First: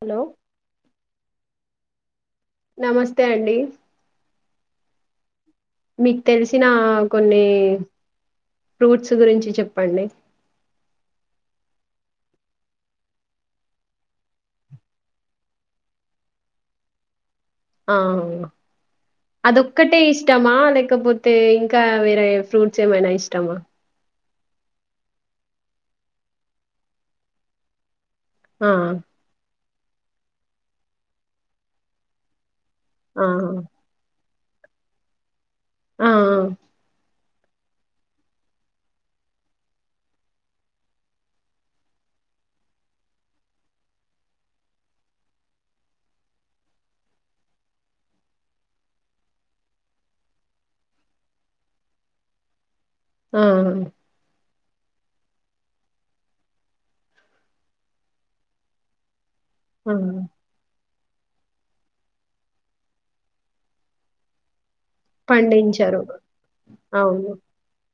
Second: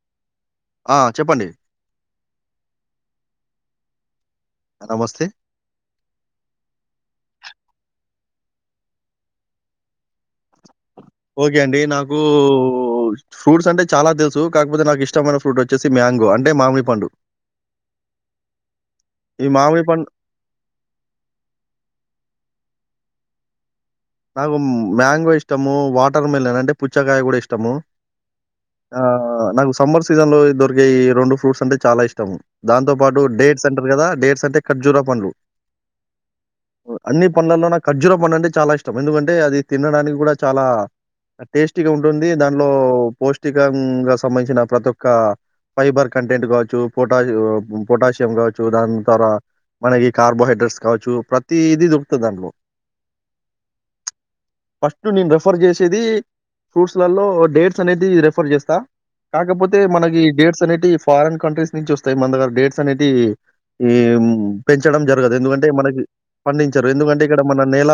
Hello ఆ చెప్పండి. నమస్తే అండి. నమస్తే. మీకు తెలిసిన కొన్ని ఫ్రూట్స్ గురించి చెప్పండి. ఓకే అండి. నాకు ఫ్రూట్స్ అంటే చాలా తెలుసు. కాకపోతే, నాకు ఇష్టమైన ఫ్రూట్ వచ్చేసి మ్యాంగో. అంటే, మామి పండు. ఆ ఈ మామిడి అదొక్కటే పండు ఇష్టమా? లేకపోతే, ఇంకా వేరే ఫ్రూట్ చ్చేమైన ఇష్టమా? నాకు మ్యాంగో ఇష్టము. వాటర్ మిలన్ అంటే, పుచ్చకాయ కూడా ఇష్టము. ఆ నాకు సమ్మర్ సీజన్ లో దొరికే ఈ రొండు ఫ్రూట్స్ అంటే చాలా ఇష్టము. దాంతో పాటు ఆ డేట్స్ అంటారు కదా, డేట్స్ అంటే ఖర్జూర పండ్లు. ఆ ఆ అన్ని పన్లల్లో నాకు ఖర్జూర పన్ను అంటే చాలా ఇష్టం. ఎందుకంటే, అది తినడానికి కూడ చాలా టేస్టీగా ఉంటుంది. దానిలో పౌష్టికంగా సంబంధించిన ప్రతి ఒక్క ఫైబర్ కంటెంట్ కావచ్చు, పొటాష్, పొటాషియం కావచ్చు, దాని త్వార మనకి కార్బోహైడ్రేట్స్ కావచ్చు, ప్రతీది దొరుకుతది దాంట్లో. ఆ ఫస్ట్ నేను రెఫర్ చేసేది ఫ్రూట్స్లలో డేట్స్ అనేది రెఫర్ చేస్తా. కాకపోతే ఆ మనకి డేట్స్ అనేటివి, ఫారిన్ కంట్రీస్ నుంచి వస్తాయి. మన దగ్గర డేట్స్ అనేటివి ఈ మ్ పెంచడం జరగదు. ఎందుకంటే, పండించారు మనకి, పండించరు ఎందుకంటే అవును ఇక్కడ మన నేల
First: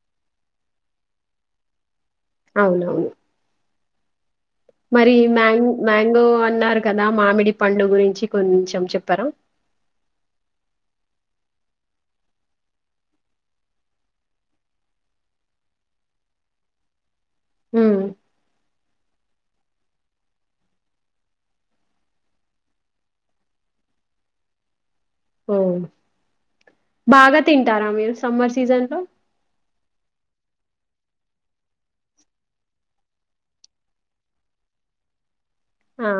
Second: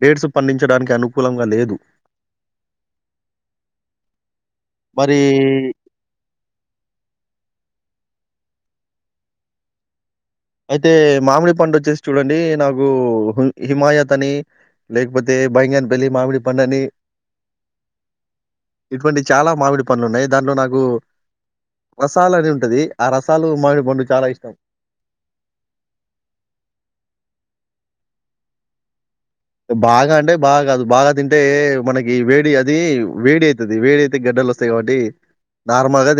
డేట్స్ పండించడానికి అనుకూలంగా లేదు. అవునవును. మరి మ్యాంగ్ మ్యాంగో అన్నారు కదా మామిడి పండు గురించి కొన్చం చెప్పరా! అయితే మామిడి పండు వచ్చేసి చూడండి నాకు హిమాయత్ అని లేకపోతే, భైంగాన్ పళ్లి మామిడి పండని మ్ ఇటువంటి చాలా మామిడి పండ్లున్నాయి. దాంట్లో నాకు వసాలు అని ఉంటది ఆ రసాలు మావిడి పండు చాలా ఇష్టం. ఓ బాగా తింటారా మీరు సమ్మర్ సీజన్ లో? బాగా అంటే బాగా కాదు. బాగా తింటే మనకి వేడి. అది వేడి అయితది. వేడి అయితే గడ్డలొస్తాయి. ఎవడి ఆహ,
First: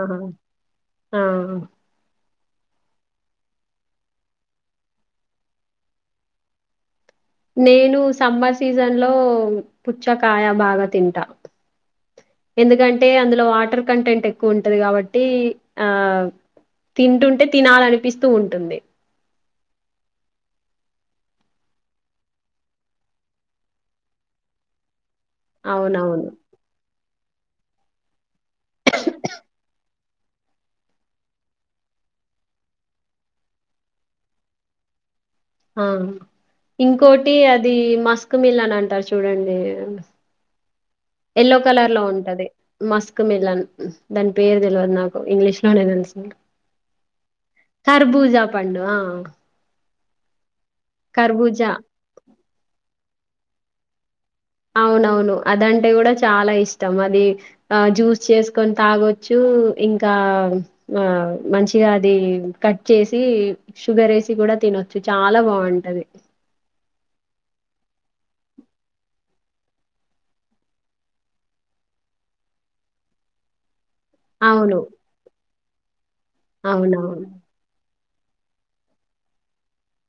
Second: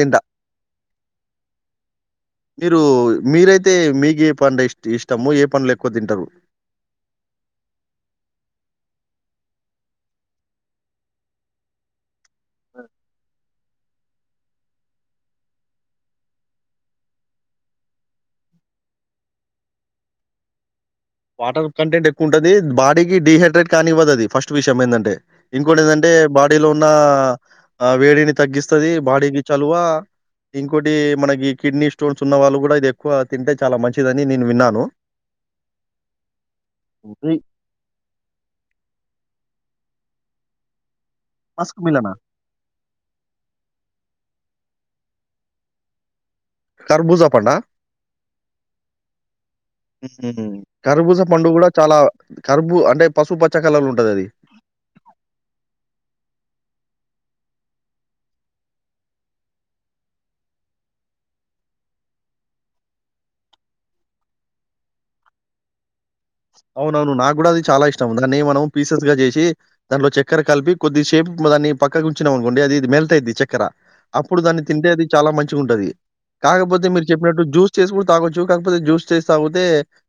ఆ. మీరు మీరైతే మీకు ఏ పంట ఇ ఇష్టము ఏ పండ్లు ఎక్కువ తింటరు? నేను సమ్మర్ సీజన్ లో పుచ్చకాయ బాగా తింటా. ఎందుకంటే, అందులో వాటర్ కంటెంట్ ఎక్కువ ఉంటది కాబట్టి ఆ తింటుంటే, తినాలనిపిస్తూ ఉంటుంది. వాటర్ కంటెంట్ ఎక్కువ ఉంటది. బాడీకి డిహైడ్రేట్ కానివ్వదు అది ఫస్ట్ విషయం ఏంటంటే! ఇంకోటి ఏదంటే అవునవును. బాడీలో ఉన్న వేడిని తగ్గిస్తది. బాడీకి చలువ. ఇంకోటి మనకి కిడ్నీ స్టోన్స్ ఉన్న వాళ్ళు కూడా ఇది ఎక్కువ తింటే చాలా మంచిదని నేను విన్నాను. ఆ ఇంకోటి ఇది అది మస్క్మిల్ అని అంటారు చూడండి ఎల్లో మస్క్ కలర్ లో మిలనా? ఉంటది మస్క్ మిలన్ దాని పేరు తెలవదు నాక్ ఇంగ్లీష్ లోనే తెలుసు నాకు కర్బూజా పండా? కార్బూజ పండు ఉమ్ కర్బూజ పండు కర్బూజా. కూడా చాలా కరుబు అంటే పశు పచ్చ కలర్లో ఉంటది అది అవునవును అదంటే కూడా చాలా ఇష్టం అది ఆ జ్యూస్ చేసుకొని తాగొచ్చు ఉమ్ ఇంకా మంచిగా అది కట్ చేసి షుగర్ వేసి కూడా డా తినొచ్చు చాలా బాగుంటది అవునవును నాకు కూడా అది చాలా ఇష్టం దాన్ని మనం పీసెస్ గా చేసి దాంలో చక్కెర కలిపి కొద్ది షేప్ దాన్ని పక్క గుంచినం అనుకోండి అది ఇ మెల్తాద్ది చెక్కర అప్పుడు దాన్ని అవును. తింటే అది చాలా మంచిగా ఉంటది కాకపోతే మీరు అవునవును. చెప్పినట్టు జ్యూస్ చేసుక తాగొచ్చు కాకపోతే జ్యూస్ చేసి తాగితే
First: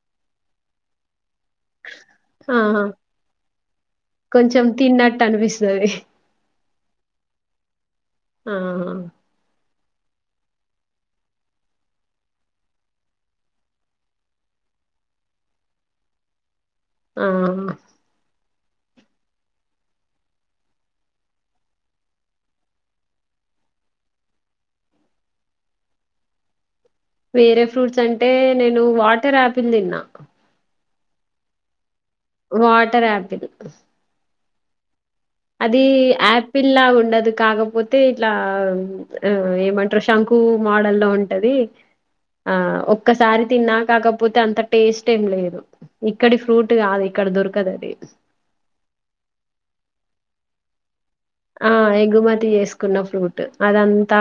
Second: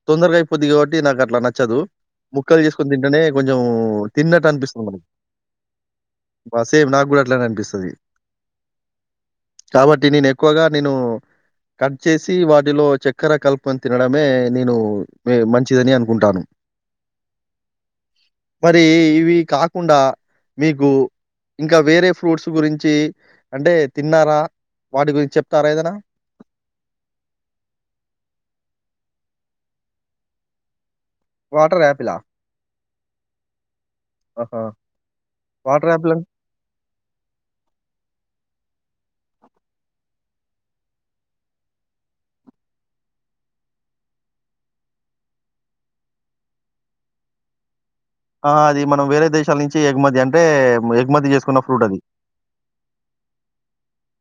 తొందరగా అయిపోద్ది కాబట్టి నాకు అట్లా నచ్చదు ముక్కలు ఆహా! చేసుకొని తింటేనే కొంచెం తిన్నట్టు కొంచెం అనిపిస్తుంది మనకి తిన్నట్టనిపిస్తది. బ సేమ్ నాకు కూడా అట్లానే అనిపిస్తుంది ఆ కాబట్టి నేను ఎక్కువగా నేను కట్ చేసి వాటిలో చక్కెర కలుపుని తినడమే నేను మం చ్చిదని అనుకుంటాను ఆ మరి ఇవి కాకుండా మీకు ఇంకా వేరే ఫ్రూట్స్ గురించి అంటే తిన్నారా వాటి గురించి చెప్తారా ఏదైనా వేరే ఫ్రూట్స్ అంటే నేను వాటర్ ఆపిల్ తిన్నా వాటర్ ఆపిలా వాటర్ ఆపిల్ ఆహా అది వాటర్ యాపిల్ అన్ ఆపిల్ లా ఉండదు కాకపోతే ఇట్లా ఆ ఆ ఏమంటారు శంకు మోడల్ల్లో ఉంటది ఆ ఒక్కసారి తిన్నా కాకపోతే అంత టేస్ట్ ఏం లేదు ఇక్కడి ఫ్రూట్ కాదు ఇ ఇక్కడ దొర్కదది ఆ అది మనం వేరే దేశాల నుంచి ఎగుమతి అంటే ఎగుమతి చేసుకున్న ఆ ఫ్రూట్ అది. ఎగుమతి చేసుకున్న ఫ్రూట్ అదం తా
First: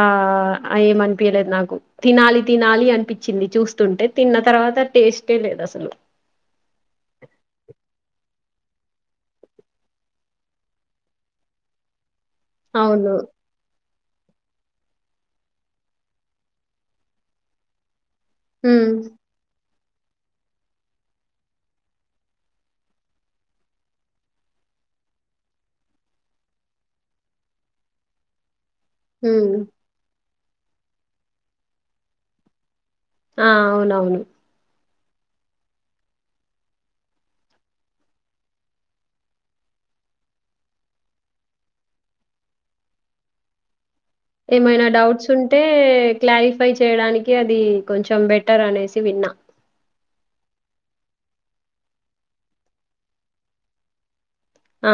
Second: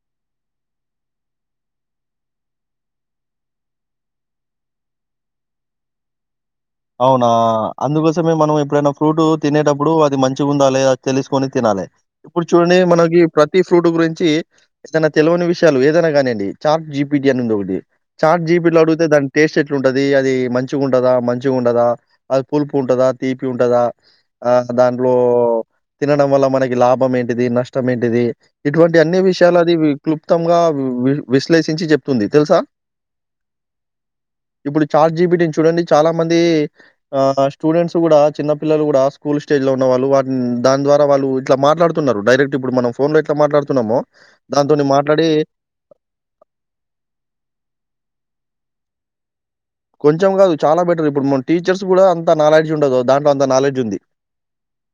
ఏం అనిపియలేదు నాకు తినాలి తినాలి అనిపించింది చూస్తుంటే తిన్న తర్వాత టెస్ట్ లేదాసలు అవునా అందుకోసమే మనం ఎప్పుడైనా ఫ్రూట్ తినేటప్పుడు అది మంచిగా ఉందా లేదా అది తెలుసుకొని తినాలే ఇప్పుడు చూడండి అవును మనకి ప్రతి ఫ్రూట్ గురించి చి ఏదైనా తెలియని విషయాలు ఏదైనా కానీయండి చార్ట్జీపిటి అని ఉంది ఒకటి చాట్ జబీటి లో ఉమ్ అడిగితే దాని టేస్ట్ ఎట్లుంటది అది మంచిగా ఉంటదా మంచి ఉండాదా అ పులుపు ఉంటదా తీపి ఉంటదా ఆ దాంట్లో తినడం వల్ల మనకి లాభం ఏంటిది నష్టం ఏంటిది ఇటువంటి అన్ని ఉమ్ విషయాలు అది వి కలుప్తంగా వి విశ్లేషించి చెప్తుంది తెలుసా ఆ అవునవును ఇప్పుడు చాట్ జీబీనటిని చూడండి చాలా మంది స్టూడెంట్స్ కూడా చిన్న పిల్లలు కూడా స్కూల్ స్టేజ్ లో ఉన్న వాళ్ళు వా దాని ద్వారా వాళ్ ఇట్లా మాట్లాడుతున్నారు డైరెక్ట్ ఇప్పుడు మనం ఫోన్ లో ఎట్లా మాట్లాడుతున్నామో ఏమైనా దాంతోని మాట్లాడి డౌట్స్ ఉంటే క్లారిఫై చేయడానికి అది కొంచెం బెటర్ అనేసి విన్నా కొంచెం కాదు చాలా బెటర్ ఇప్పుడు మన టీచర్స్ కూడా అంత నాలెడ్జ్ ఉండదు దాంట్లో అంత నాలెడ్జ్ ఉంది ఆ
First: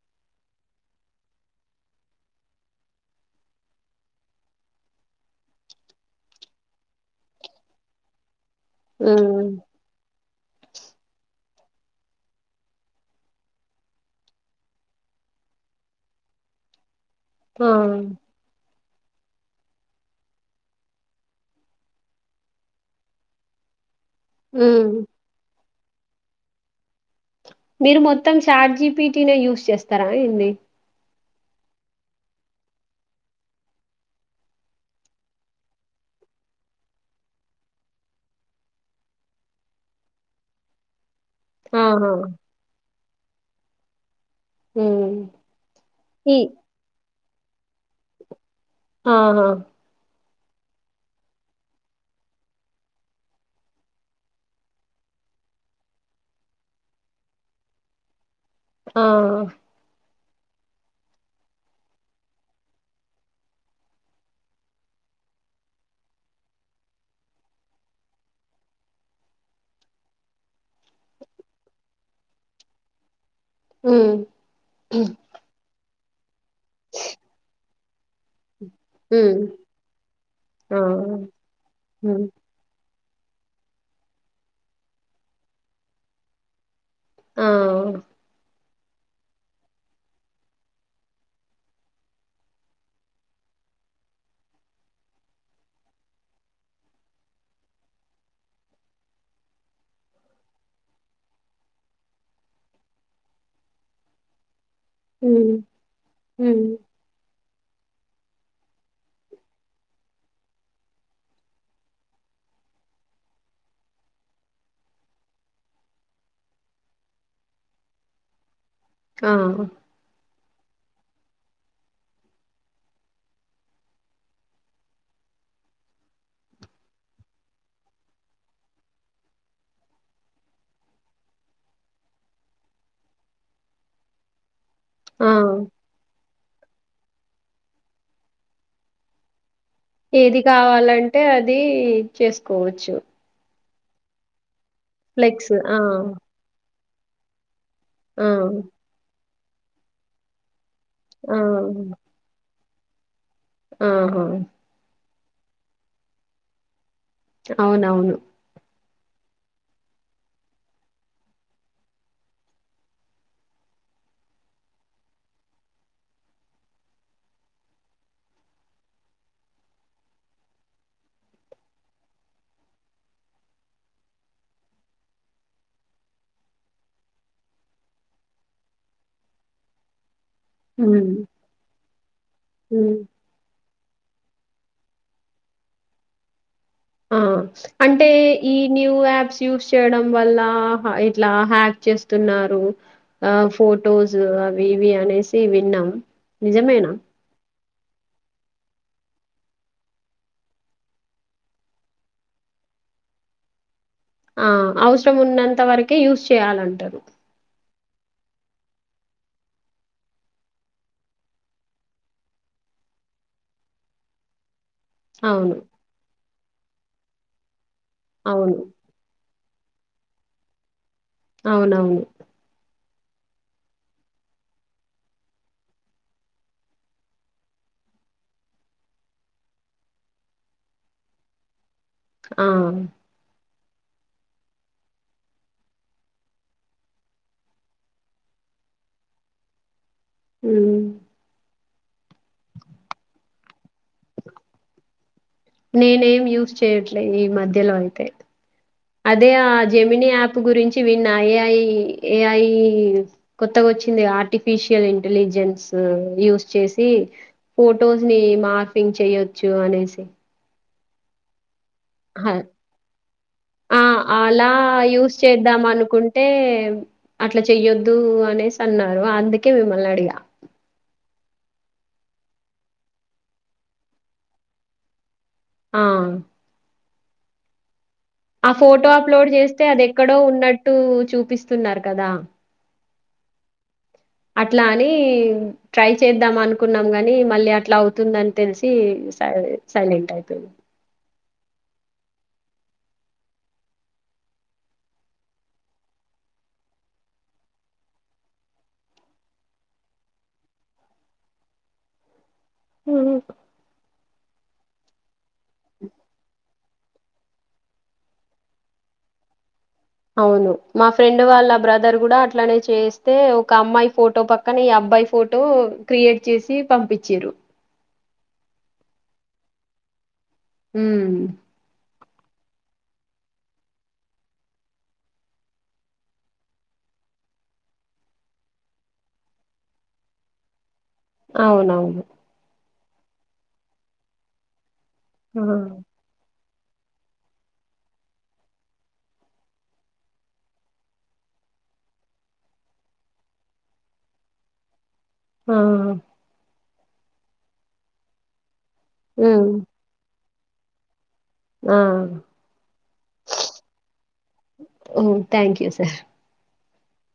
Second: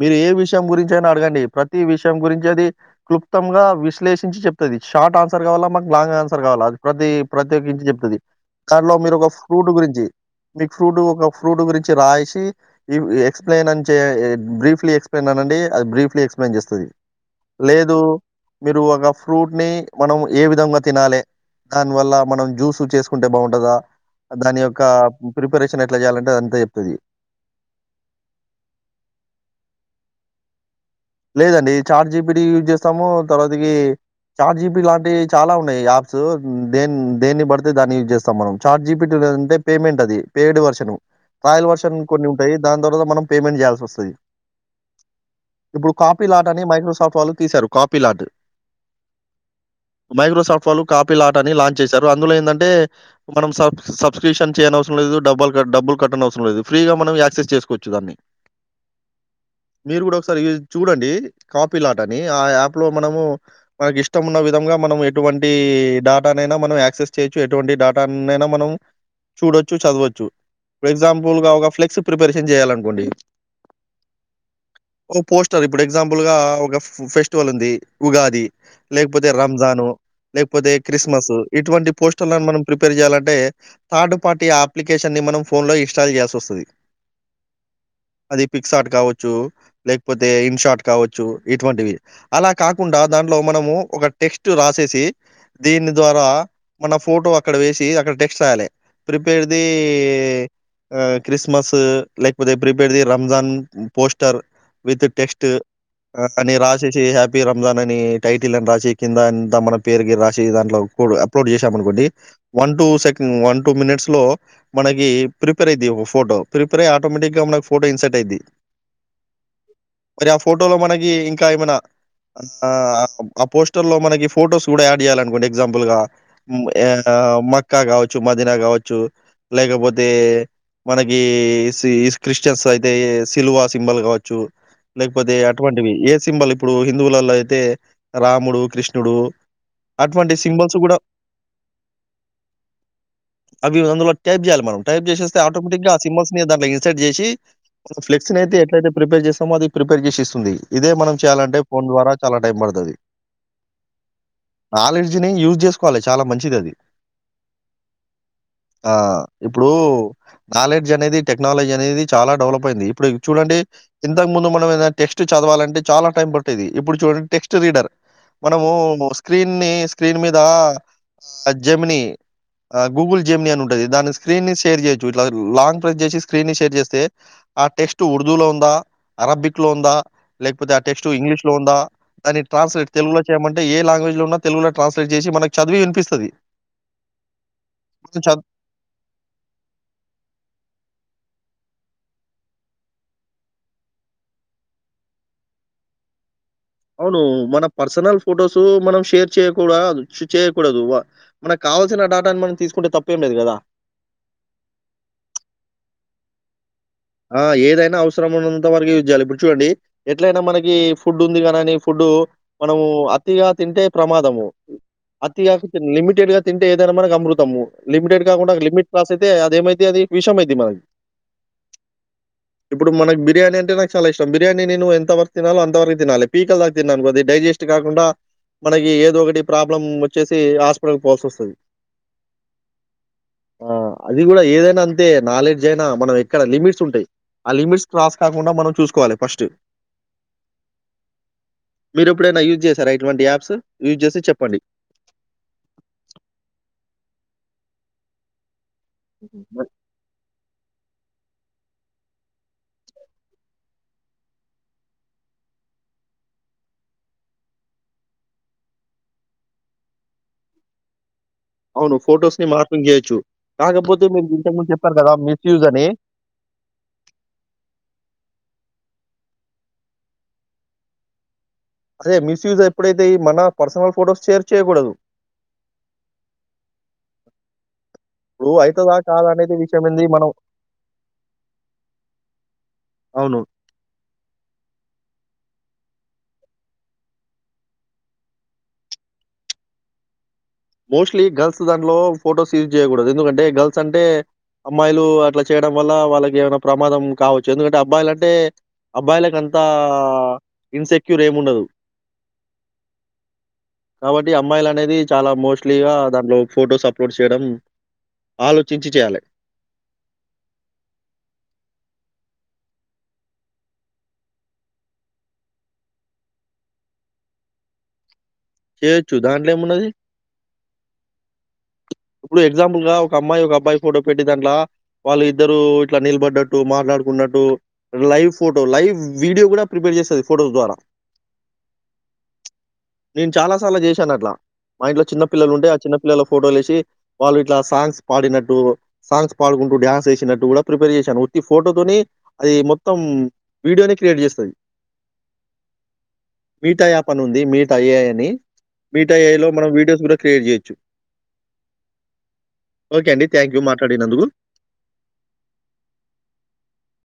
మీరు ఏ విషయం గురించి అయినా అడగండి ప్రతి విషయం గురించి అది క్లుప్తంగా విశ్లేషించి చెప్తుంది షార్ట్ ఆన్సర్ కావాలా మాకు లాంగ్ ఆన్సర్ కావాలా అది ప్రతి ప్రతి ఒక్కంచి చెప్తుంది కనిలో మీరు ఒక ఉమ్ ఫ్రూట్ గురించి మీకు ఫ్రూట్ ఒక ఫ్రూట్ గురించి రాసి ఎక్స్ప్లెయిన్ అని చె బ్రీఫ్లీ ఎక్స్ప్లెయిన్ అండి అది బ్రీ ఎస్ప్లెయిన్ చేస్తుంది ఆ మీరు ఒక ఫ్రూట్ ని మనం ఏ విధంగా తినాలి దాని వల్ల మనం జ్యూస్ చేసుకుంటే బాగుంటుంది ఉంటదా దాని ఉమ్ యొక్క ప్రిపరేషన్ ఎట్లా చేయాలంటే అదంతా చెప్తుంది మీరు మొత్తం చార్ట్ జీపిటిటీనే యూస్ చేస్తారా ఏంది లేదండి చాట్ జీపిట్టి యూజ్ చేస్తాము తర్వాతకి చాట్ జీపిట్టి లాంటివి చాలా ఉన్నాయి యాప్స్ దే దేన్ని పడితే దాన్ని యూజ్ చేస్తాం మనం చాట్ జీపిట్టి అంతే పమెంట్ అది పెయిడ్ వెర్షన్ స్థయిల్ వర్షన్ ఆహా కొన్ని ఉంటాయి దాని తర్వాత మనం పేమెంట్ చేయాల్సి వస్తుంది హ ఇప్పుడు కాపీలాట్ అని మైక్రోసాఫ్ట్ వాళ్ళు తీశారు కాపీలాట్ ఆహా మైక్రోసఫట్ వాళ్ళు కాపీ లాట్ అని లాంచ్ చేశారు అందులో ఏంటంటే మనం స సబ్స్క్రిప్షన్ చేయన అవసరం లేదు డబ్ల్ డబులు కట్ట అవసం లేదు ఫ్రీగా మనం యాక్సెస్ చేకోచ్చు దాన్ని ఆ ఒక సారి చూడండి కాపీ లాట్ అని ఆ యాప్ లో మనము మనకి ఇష్టం ఉన్న విధంగా మనం ఎటు ఎటువంటి డడాటానైనా మనం యాక్సెస్ చేయొచ్చు ఎటువంటి డేటానైనా మనం చూడొచ్చు చదవచ్చు ఫర్ ఎగ్జాంపుల్ గా ఒక ఫ్లెక్స్ ప్రిపరేషన్ చేయాలినుకోండి ఉమ్మ్ ఓ పోస్టర్ ఇప్పుడు ఎగ్జాంపుల్ గా ఒక ఫెస్టివల్ ఉంది ఉగాది లేకపోతే ఉమ్ రంజాను లేకపోతే ఆ క్రిస్మస్ ఇటువంటి ఉమ్ పోస్టర్లను మనం ప్రిప పేర్ చేయాలంటే థర్డ్ పార్టీ ఆ అప్లికేషన్ ని మనం ఫోన్ లో ఇన్స్టాల్ చేసి వస్తుంది ఆ పిక్సార్ట్ కావచ్చు లేకపోతే ఇన్ షార్ట్ కావచ్చు ఇటువంటివి అలా కాకుండా దాంట్లో మనము ఒక టెక్స్ట్ రాసి చేసి దీని ద్వారా మన ఫోటో అక్కడ వేసి అక్కడ టెక్స్ట్ అయ్యాలి ప్రిపేర్ది ఆ క్రిస్మస్ లేకపోతే ప్రీపేర్ది రంజాన్ పోస్టర్ విత్ టెస్ట్ ఉమ్ అని ఉమ్ రాసేసి హ్యాపీ హ్యాపీ రంజాన్ అని టైటిల్ అని రాసి కింద అంత మన పేరు గ రాసి దాంట్లో అప్లోడ్ చేసామ అనుకోండి one two second one two minutes లో మనకి ప్రిపేర్ అయిది ఒక ఫోటో ప్రిపేర్ అయి ఆటోమేటిక్ మ ఫోటో ఇన్సెట్ అయిది ఆ మరి ఆ ఫోటోలో మనకి ఇంకా ఏమైనా ఆ ఆ పోస్టర్ లో మనకి ఫొటోస్ కూడా యాడ్ చేయాల అనుకోండి ఎగ్జాంపుల్ గా ఆ మక్కా కావచ్చు మదనా కావచ్చు లేకపోతే మనకి క్రిస్టియన్స్ అయితే సిల్వా సింబల్ గావచ్చు చ్చు ఆ లేకపోతే అటువంటివి ఏ సింబల్ ఇప్పుడు హిందువులలో అయితే రాముడు కృష్ణుడు అటువంటి ఏది సింబల్స్ గూడా కావాలంటే అది చేసుకోవచ్చు అవి అందులో టైప్ చేయాలి మనం టైప్ చేసస్తే ఆటోమేటిక్ గా ఆ సింబల్స్ ని దాట్లో ఇన్సర్ట్ చేసి ఆ ఫ్లెస్ అయితే ఎట్లయితే ప్రిపేర్ చేస్తా అది ప్రిపేర్ చేసిస్తుంది ఇదే మనం ఆ చేయాలంటే ఫోన్ ద్వార చాలా టైమ్ పడ్తది ఆహా ని యూజ్ చేసుకోవాలి చాలా మంచిది అది అవునవును ఆ ఇప్పుడు నాలెడ్జ్ అనేది టెక్నాలజీ అనేది చాలా డెవలప్ అయింది ఇప్పుడు చూడండి ఇంతకు ముందు మనం ఏదనా టెక్స్ట్ చదవాలంటే చాలా టైం పట్టేది ఇప్పుడు చూడండి టెక్స్ట్ రీడర్ మనము స్క్రీన్ ని స్క్రీన్ మీద ఆ జెమిని ఆ గూగుల్ జేమ్ని అని ఉంటుది దాన్ని స్క్రీన్ ని షేర్ చేయచ్చు ఇట్ లాంగ్ ప్రై చేసి స్క్రీన్ ని షేర్ చేస్తే ఆ టెక్స్ట్ ఉర్దూ లో ఉందా అరబిక్ లో ఉందా లేకపోతే ఆ టెక్స్ట్ ఉమ్ ఇంగ్లీష్ లో ఉందా దాన్ని ట్రాన్స్లేట్ ఉమ్ తెలుగులో చేయమంటే ఏ లాంగ్వేజ్ లో ఉన్నా తెలుగులో ట్రాన్స్లేట్ చేసి మనకు చదివి వినిపిస్తది ఆ అంటే మనం చ ఈ న్యూ యాప్స్ యూస్ చేయడం వల్ల ఇట్లా హ్యాక్ చేస్తున్నారు ఆ ఫొటోస్ అవి ఇవి అనేసి విన్నాం నిజమేనా అవును మనమ్ పర్సనల్ ఫొటోస్ మనం షేర్ చేయకూడ చేయకూడదు మనకు కావల్సిన డాటాని మనం తీసు ఇప్పుంటే తప్పు ఏం లేదు కదా ఆ అవసరం ఉన్నంత వరకే యూస్ చేయాలంటారు ఆ ఏదైనా అవసరం ఉన్నంత వరకు యూస్ చేయాలి ఇప్పుడు చూడండి ఎట్లయినా మనకి ఫుడ్ ఉంది కానిని ఫుడ్ ఇప్పుడు మనము అతిగా తింటే ప్రమాదము అతిగా అవును. తిన్ లిమిటెడ్ గా తింటే ఏదైనా మనకి అమ్రుతాము లిమిటెడ్ గాకుండా అవును. లిమిట్ క్రాస్ అయితే దేమైంది అది విషం అయింది మాకు అవునవును ఇప్పుడు మనకు బిర్యానీ అంటే నాకు చాలా ఇష్టం బిర్యానీ నేను ఎంతవరకు తినాలో అంతరకు తినాలి పీకలుదాక తిన్నా అనుకో అది డైజస్ట్ కాకుండా మనకి ఏదో ఒకటి ప్రాబ్లం వచ్చేసి హాస్పిటల్ పోవాల్సి వస్తది ఆ ఆ అది కూడా ఏదైనా అంతే నాలెడ్జ్ అయినా మనం ఇక్కడ లిమిట్స్ ఉంటాయి ఆ లిమిట్స్ క్రాస్ కాకుండా మనం చూసుకోవాలి ఫస్ట్ ఉ మీరు ఎప్పుడైనా యూజ్ చేశారా ఇటువంటి యాప్స్ యూజ్ చేసి చెప్పండి నేనేం యూస్ చేయట్లేదు ఈ మధ్యలో అయితే అదే ఆ మ జెమిని యాప్ గురించి విన్న ఏఐ ఏఐ కొత్తగా వచ్చింది ఆర్టిఫిషియల్ ఇంటెలి జెంస్ యూస్ చేసి ఫొటోస్ ని మార్ఫింగ్ చెయొచ్చు అనేసి అవును. అహ ఫోటోస్‌ని మార్ఫింగ్ జేయొచ్చు. ఆ కాకపోతే మీరు అలా ఇంతకుముందు చెప్పారు కదా! యూస్ మిస్‌యూజ్ చేద్దాం అని. అనుకుంటే ఏం అట్లా చెయ్యొద్దు అనేసి అన్నారు అందుకే మిమ్మల్ని అడిగా అదే మిస్యూజ్ ఎప్పుడైతే మన పర్సనల్ ఫొటోస్ షేర్ చేయకూడదు ఆ ఆ ఇప్పుడు ఫోటో అయితదా? కాదా? అప్లోడ్ అనేది చేస్తే అది విషయం ఏంది ఎక్కడో మనం ఉన్నట్టు చూపిస్తున్నారు కదా అవును అట్లా అని ట్రై చేద్దాం అనుకున్నాం కాని మళ్ళీ అట్లా అవుతుందని తెలిసి సయి సైలెంట్ అయిపోయిన మోస్ట్లీ గర్ల్స్ దాంట్లో ఫొటోస్ యూజ్ చేయకూడదు ఎందుకంటే గర్ల్స్ అంటే అమ్మాయిలు అట్లా చేయడం వల్ల వాళ్ళకి ఏమైనా ప్రమాదం కావచ్చు ఎందుకంటే అబ్బాయిలు అంటే అబ్బాయిలకంతా ఇన్సెక్యూర్ ఏము ఉండదు అ ఈ అమ్మాయిలు అనేది చాలా మోస్ట్లీ గా దాంట్లో ఫొటోస్ అప్లోడ్ చేయడం ఆలోచించి చేయాలే అవును మా ఫ్రెండ్ వాళ్ళ బ్రదర్ కూడా అట్లానే చేస్తే ఒక అమ్మాయి ఫోటో పక్కన ఈ అబ్ బాయ్ ఫోటో క్రియేట్ చేసి పంపించిరు చేయొచ్చు దాంట్ల ఏమున్నది ఉ ఇప్పుడు ఎగ్జాంపుల్ గా ఒక అమ్మాయి ఒక అబ్బాయి ఫోటో పెట్టి దంట్లా వాళ్ళ ఇద్దరు ఇట్లా నిలబడ్డట్టు మార్ మాట్లాడుకున్నట్టు లైవ్ ఫోటో లైవ్ వీడియో కూడా ప్రిపేర్ చేస్తది ఫోటోస్ ద్వారా అవునవును నేను చాలా సాలు చేశాను అట్లా మా ఇంట్లో చిన్న పిల్లలు ఉంటే ఆ చిన్న పిల్లలు ఫోటోలు వేసి వాళ్ళు ఇట్లా సాంగ్స్ పాడినట్టు సాంగ్స్ పాడుకుంటూ డ్యాన్స్ వేసినట్టు కూడా ప్రిపేర్ చేసాను ప్ర ఫోటోతోని అది మొత్తం వీడియోని క్రియేట్ చేస్తుంది ఆ మీట యాప్ అని ఉంది మీట్ ఐఐ అని మీట్ ఐఐ లో ఉమ్ మనం వీడియోస్ కూడా క్రియేట్ చేయొచ్చు ఆ అండి. థ్యాంక్ యూ మాట్లాడినందుకు. మ్మ్ థ్యాంక్ యూ సార్